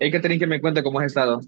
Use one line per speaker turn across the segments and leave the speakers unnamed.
Hay que tener que me cuenta cómo has estado.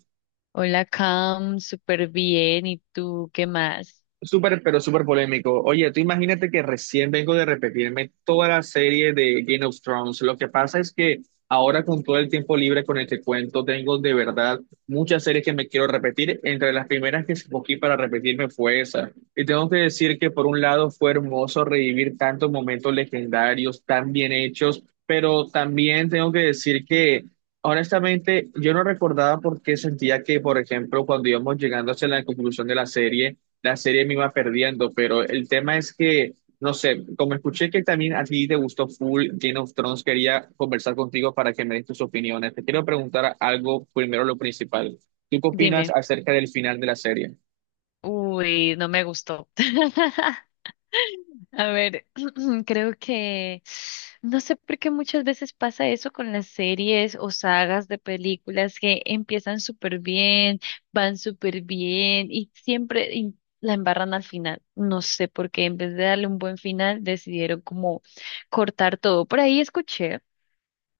Hola, Cam, súper bien. ¿Y tú qué más?
Súper, pero súper polémico. Oye, tú imagínate que recién vengo de repetirme toda la serie de Game of Thrones. Lo que pasa es que ahora con todo el tiempo libre con este cuento, tengo de verdad muchas series que me quiero repetir. Entre las primeras que escogí para repetirme fue esa. Y tengo que decir que por un lado fue hermoso revivir tantos momentos legendarios, tan bien hechos, pero también tengo que decir que... Honestamente, yo no recordaba por qué sentía que, por ejemplo, cuando íbamos llegando hacia la conclusión de la serie me iba perdiendo, pero el tema es que, no sé, como escuché que también a ti te gustó full Game of Thrones, quería conversar contigo para que me des tus opiniones. Te quiero preguntar algo primero, lo principal. ¿Tú qué opinas
Dime.
acerca del final de la serie?
Uy, no me gustó. A ver, creo que no sé por qué muchas veces pasa eso con las series o sagas de películas que empiezan súper bien, van súper bien y siempre la embarran al final. No sé por qué, en vez de darle un buen final, decidieron como cortar todo. Por ahí escuché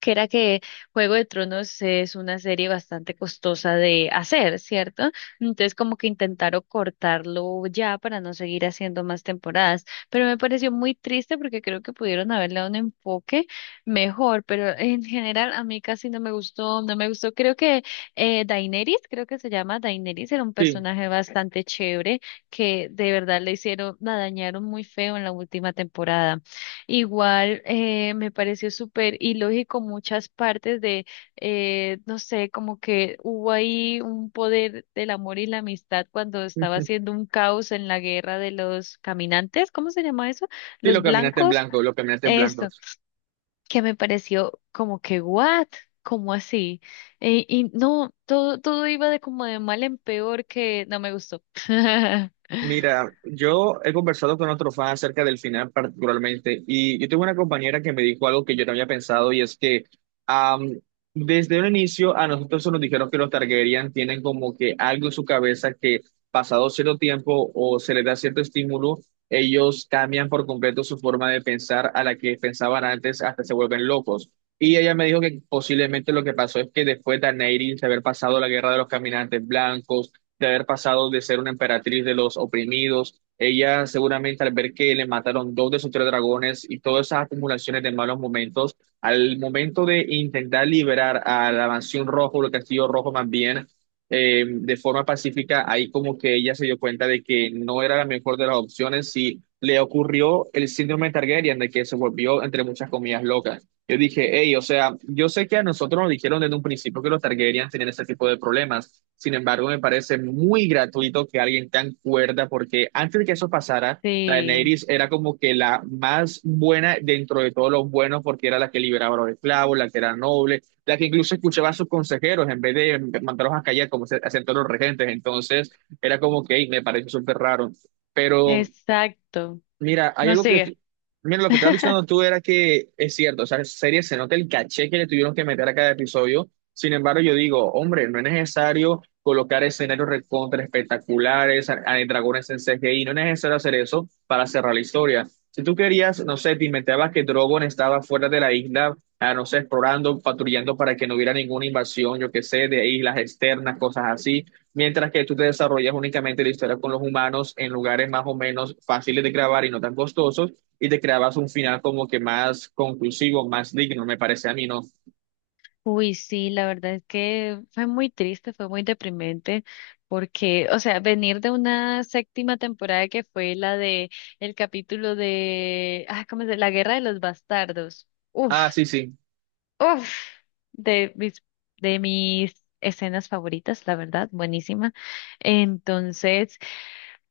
que era que Juego de Tronos es una serie bastante costosa de hacer, ¿cierto? Entonces como que intentaron cortarlo ya para no seguir haciendo más temporadas, pero me pareció muy triste porque creo que pudieron haberle dado un enfoque mejor, pero en general a mí casi no me gustó, no me gustó. Creo que Daenerys, creo que se llama Daenerys, era un
Sí.
personaje bastante chévere que de verdad le hicieron, la dañaron muy feo en la última temporada. Igual me pareció súper ilógico muchas partes no sé, como que hubo ahí un poder del amor y la amistad cuando estaba
Sí,
haciendo un caos en la guerra de los caminantes, ¿cómo se llama eso?
lo
Los
caminaste en
blancos,
blanco, lo caminaste en blanco.
eso, que me pareció como que, ¿what? ¿Cómo así? Y no, todo, todo iba de como de mal en peor que no me gustó.
Mira, yo he conversado con otro fan acerca del final particularmente y yo tuve una compañera que me dijo algo que yo no había pensado y es que am, desde un inicio a nosotros se nos dijeron que los Targaryen tienen como que algo en su cabeza que pasado cierto tiempo o se les da cierto estímulo, ellos cambian por completo su forma de pensar a la que pensaban antes hasta se vuelven locos. Y ella me dijo que posiblemente lo que pasó es que después de Daenerys haber pasado la guerra de los caminantes blancos, de haber pasado de ser una emperatriz de los oprimidos. Ella seguramente al ver que le mataron dos de sus tres dragones y todas esas acumulaciones de malos momentos, al momento de intentar liberar a la mansión rojo, o el castillo rojo más bien, de forma pacífica, ahí como que ella se dio cuenta de que no era la mejor de las opciones y le ocurrió el síndrome Targaryen, de que se volvió, entre muchas comillas, loca. Yo dije, hey, o sea, yo sé que a nosotros nos dijeron desde un principio que los Targaryen tenían ese tipo de problemas. Sin embargo, me parece muy gratuito que alguien tan cuerda, porque antes de que eso pasara,
Sí,
Daenerys era como que la más buena dentro de todos los buenos, porque era la que liberaba a los esclavos, la que era noble, la que incluso escuchaba a sus consejeros en vez de mandarlos a callar como se hacían todos los regentes. Entonces, era como que, hey, me parece súper raro. Pero
exacto.
mira, hay
No
algo que
sigue.
mira, lo que estás diciendo tú era que es cierto, o sea, en serie se nota el caché que le tuvieron que meter a cada episodio. Sin embargo, yo digo, hombre, no es necesario colocar escenarios recontra espectaculares, dragones en CGI, no es necesario hacer eso para cerrar la historia. Si tú querías, no sé, te inventabas que Drogon estaba fuera de la isla, ah, no sé, explorando, patrullando para que no hubiera ninguna invasión, yo qué sé, de islas externas, cosas así mientras que tú te desarrollas únicamente la historia con los humanos en lugares más o menos fáciles de grabar y no tan costosos, y te creabas un final como que más conclusivo, más digno, me parece a mí, ¿no?
Uy, sí, la verdad es que fue muy triste, fue muy deprimente, porque, o sea, venir de una séptima temporada que fue la de el capítulo de, ah, ¿cómo se? La Guerra de los Bastardos. Uf,
Ah, sí, sí.
uf, de mis, de mis escenas favoritas, la verdad, buenísima. Entonces,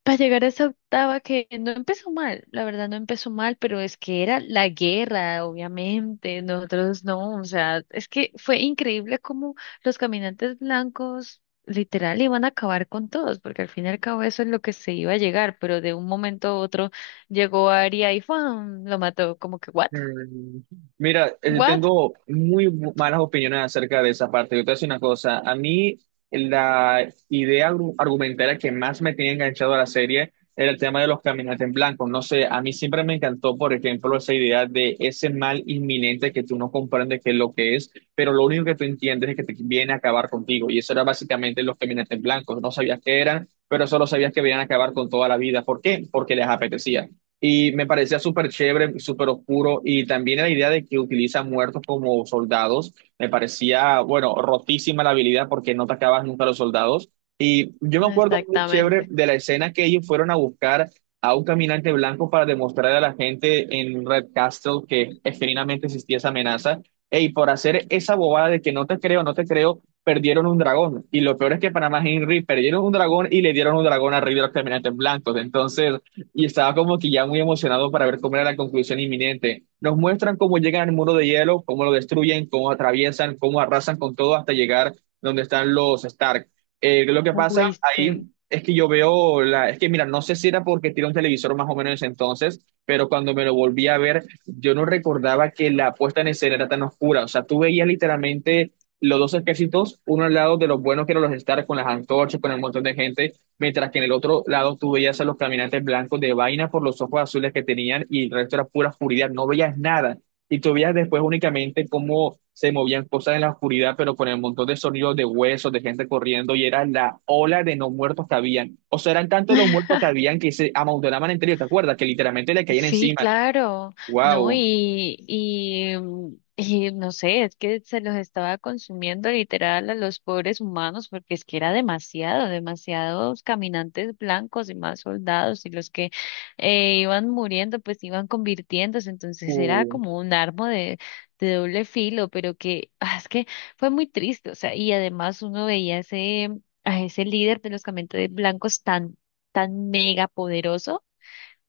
para llegar a esa octava que no empezó mal, la verdad no empezó mal, pero es que era la guerra, obviamente, nosotros no, o sea, es que fue increíble cómo los caminantes blancos literal iban a acabar con todos, porque al fin y al cabo eso es lo que se iba a llegar, pero de un momento a otro llegó Aria y ¡fum! Lo mató, como que, ¿what?
Mm. Mira,
¿What?
tengo muy malas opiniones acerca de esa parte. Yo te voy a decir una cosa. A mí, la idea argumentaria que más me tenía enganchado a la serie era el tema de los caminantes en blanco. No sé, a mí siempre me encantó, por ejemplo, esa idea de ese mal inminente que tú no comprendes qué es lo que es, pero lo único que tú entiendes es que te viene a acabar contigo. Y eso era básicamente los caminantes en blanco. No sabías qué eran, pero solo sabías que venían a acabar con toda la vida. ¿Por qué? Porque les apetecía. Y me parecía súper chévere, súper oscuro. Y también la idea de que utilizan muertos como soldados. Me parecía, bueno, rotísima la habilidad porque no atacabas nunca a los soldados. Y yo me acuerdo muy chévere
Exactamente.
de la escena que ellos fueron a buscar a un caminante blanco para demostrar a la gente en Red Castle que efectivamente existía esa amenaza. Y por hacer esa bobada de que no te creo, no te creo, perdieron un dragón. Y lo peor es que para más Henry perdieron un dragón y le dieron un dragón a Rey de los Caminantes Blancos. Entonces, y estaba como que ya muy emocionado para ver cómo era la conclusión inminente. Nos muestran cómo llegan al muro de hielo, cómo lo destruyen, cómo atraviesan, cómo arrasan con todo hasta llegar donde están los Stark. Lo que pasa ahí
Fuiste.
es que yo veo es que mira, no sé si era porque tiene un televisor más o menos en ese entonces, pero cuando me lo volví a ver, yo no recordaba que la puesta en escena era tan oscura. O sea, tú veías literalmente los dos ejércitos, uno al lado de los buenos que eran los Stark con las antorchas, con el montón de gente, mientras que en el otro lado tú veías a los caminantes blancos de vaina por los ojos azules que tenían y el resto era pura oscuridad, no veías nada. Y tú veías después únicamente cómo se movían cosas en la oscuridad, pero con el montón de sonidos de huesos, de gente corriendo, y era la ola de no muertos que habían. O sea, eran tantos los muertos que habían que se amontonaban entre ellos, ¿te acuerdas? Que literalmente le caían
Sí,
encima.
claro, no,
¡Wow!
mm, y no sé, es que se los estaba consumiendo literal a los pobres humanos porque es que era demasiado, demasiados caminantes blancos y más soldados y los que iban muriendo pues iban convirtiéndose, entonces era
Uh.
como un arma de doble filo, pero que ah, es que fue muy triste, o sea, y además uno veía ese, a ese líder de los caminantes blancos tan, tan mega poderoso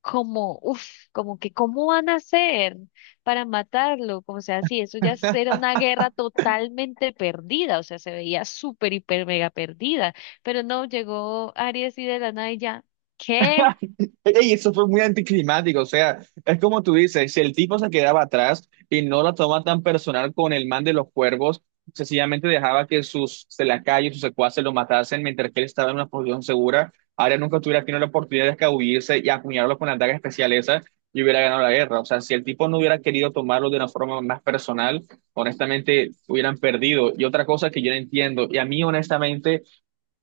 como, uff, como que cómo van a hacer para matarlo, como sea así, eso ya era una guerra totalmente perdida, o sea, se veía súper, hiper, mega perdida, pero no, llegó Aries y de la nada y ya, ¿qué?
Ey, eso fue muy anticlimático, o sea, es como tú dices, si el tipo se quedaba atrás y no la toma tan personal con el man de los cuervos, sencillamente dejaba que sus selacayos, sus secuaces lo matasen mientras que él estaba en una posición segura, ahora nunca tuviera tenido la oportunidad de escabullirse y acuñarlo con la daga especial esa y hubiera ganado la guerra. O sea, si el tipo no hubiera querido tomarlo de una forma más personal, honestamente hubieran perdido. Y otra cosa que yo no entiendo, y a mí honestamente...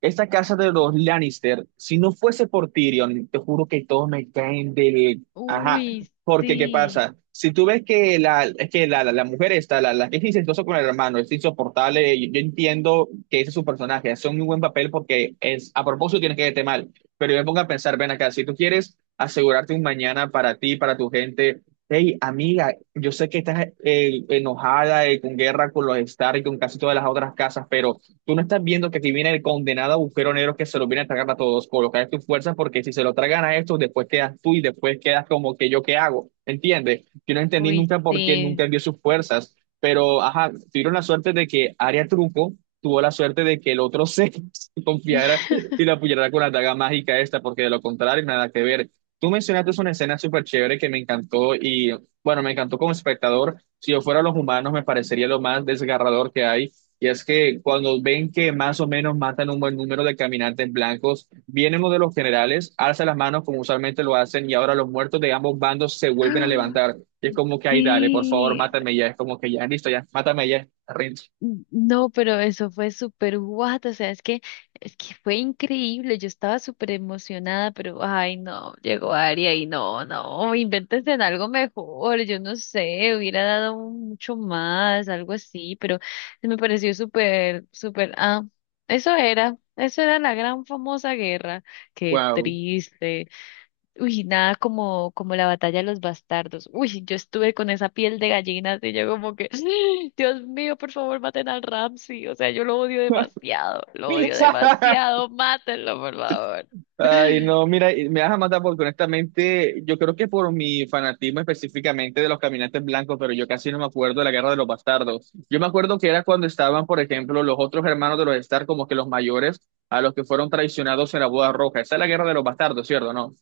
Esta casa de los Lannister, si no fuese por Tyrion, te juro que todos me caen del... Ajá,
Uy,
porque ¿qué
sí,
pasa? Si tú ves que es que la mujer está, la que es incestuosa con el hermano, es insoportable, y yo, entiendo que ese es su personaje, hace un muy buen papel porque es, a propósito tienes que verte mal, pero yo me pongo a pensar, ven acá, si tú quieres asegurarte un mañana para ti, para tu gente, hey, amiga, yo sé que estás enojada, con guerra con los Stark y con casi todas las otras casas, pero... Tú no estás viendo que aquí viene el condenado agujero negro que se lo viene a tragar a todos. Colocar tus fuerzas porque si se lo tragan a estos, después quedas tú y después quedas como que yo qué hago. ¿Entiendes? Yo no entendí
uy,
nunca por qué
sí.
nunca vio sus fuerzas. Pero, ajá, tuvieron la suerte de que Aria Truco tuvo la suerte de que el otro se, se confiara y la apoyara con la daga mágica esta, porque de lo contrario, nada que ver. Tú mencionaste una escena súper chévere que me encantó y, bueno, me encantó como espectador. Si yo fuera los humanos, me parecería lo más desgarrador que hay y es que cuando ven que más o menos matan un buen número de caminantes blancos, vienen uno de los generales, alza las manos como usualmente lo hacen y ahora los muertos de ambos bandos se vuelven a levantar. Y es como que, ay, dale, por favor,
Sí,
mátame ya. Es como que ya, listo, ya, mátame ya. Rinse.
no, pero eso fue súper guau, o sea, es que fue increíble, yo estaba súper emocionada, pero ay no, llegó Aria y no, no, invéntense en algo mejor, yo no sé, hubiera dado mucho más, algo así, pero me pareció súper, súper, ah, eso era la gran famosa guerra, qué
Wow.
triste. Uy, nada como, como la batalla de los bastardos. Uy, yo estuve con esa piel de gallina, y yo como que, Dios mío, por favor, maten al Ramsey. O sea, yo lo odio demasiado, mátenlo, por favor.
Ay, no, mira, y me vas a matar porque honestamente yo creo que por mi fanatismo específicamente de los caminantes blancos, pero yo casi no me acuerdo de la Guerra de los Bastardos. Yo me acuerdo que era cuando estaban, por ejemplo, los otros hermanos de los Stark, como que los mayores, a los que fueron traicionados en la Boda Roja. Esa es la Guerra de los Bastardos, ¿cierto? ¿No?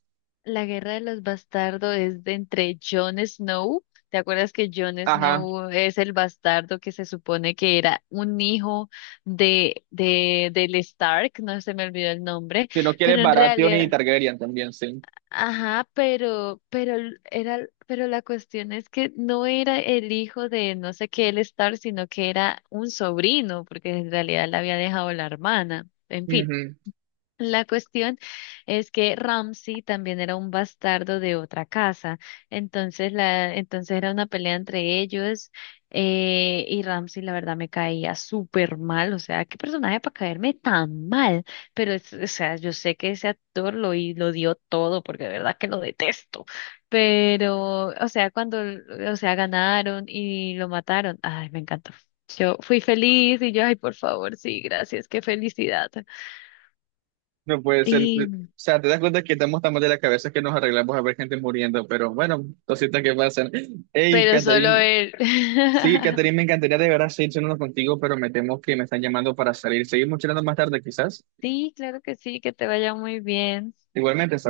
La guerra de los bastardos es de entre Jon Snow. ¿Te acuerdas que Jon
Ajá.
Snow es el bastardo que se supone que era un hijo del Stark? No se me olvidó el nombre,
Si no quieres
pero en
Baratheon y
realidad.
Targaryen también, sí.
Ajá, era, pero la cuestión es que no era el hijo de no sé qué el Star, sino que era un sobrino, porque en realidad la había dejado la hermana. En fin.
Ujú.
La cuestión es que Ramsey también era un bastardo de otra casa, entonces era una pelea entre ellos y Ramsey la verdad me caía súper mal, o sea, qué personaje para caerme tan mal, pero es, o sea, yo sé que ese actor lo, y lo dio todo porque de verdad que lo detesto, pero, o sea, o sea, ganaron y lo mataron, ay, me encantó. Yo fui feliz y yo, ay, por favor, sí, gracias, qué felicidad.
No puede ser. O
Y
sea, te das cuenta que estamos tan mal de la cabeza que nos arreglamos a ver gente muriendo, pero bueno, cositas que pasan. Hey,
pero solo
Catherine.
él.
Sí, Catherine, me encantaría de verdad seguir charlando contigo, pero me temo que me están llamando para salir. Seguimos charlando más tarde, quizás.
Sí, claro que sí, que te vaya muy bien.
Igualmente, hasta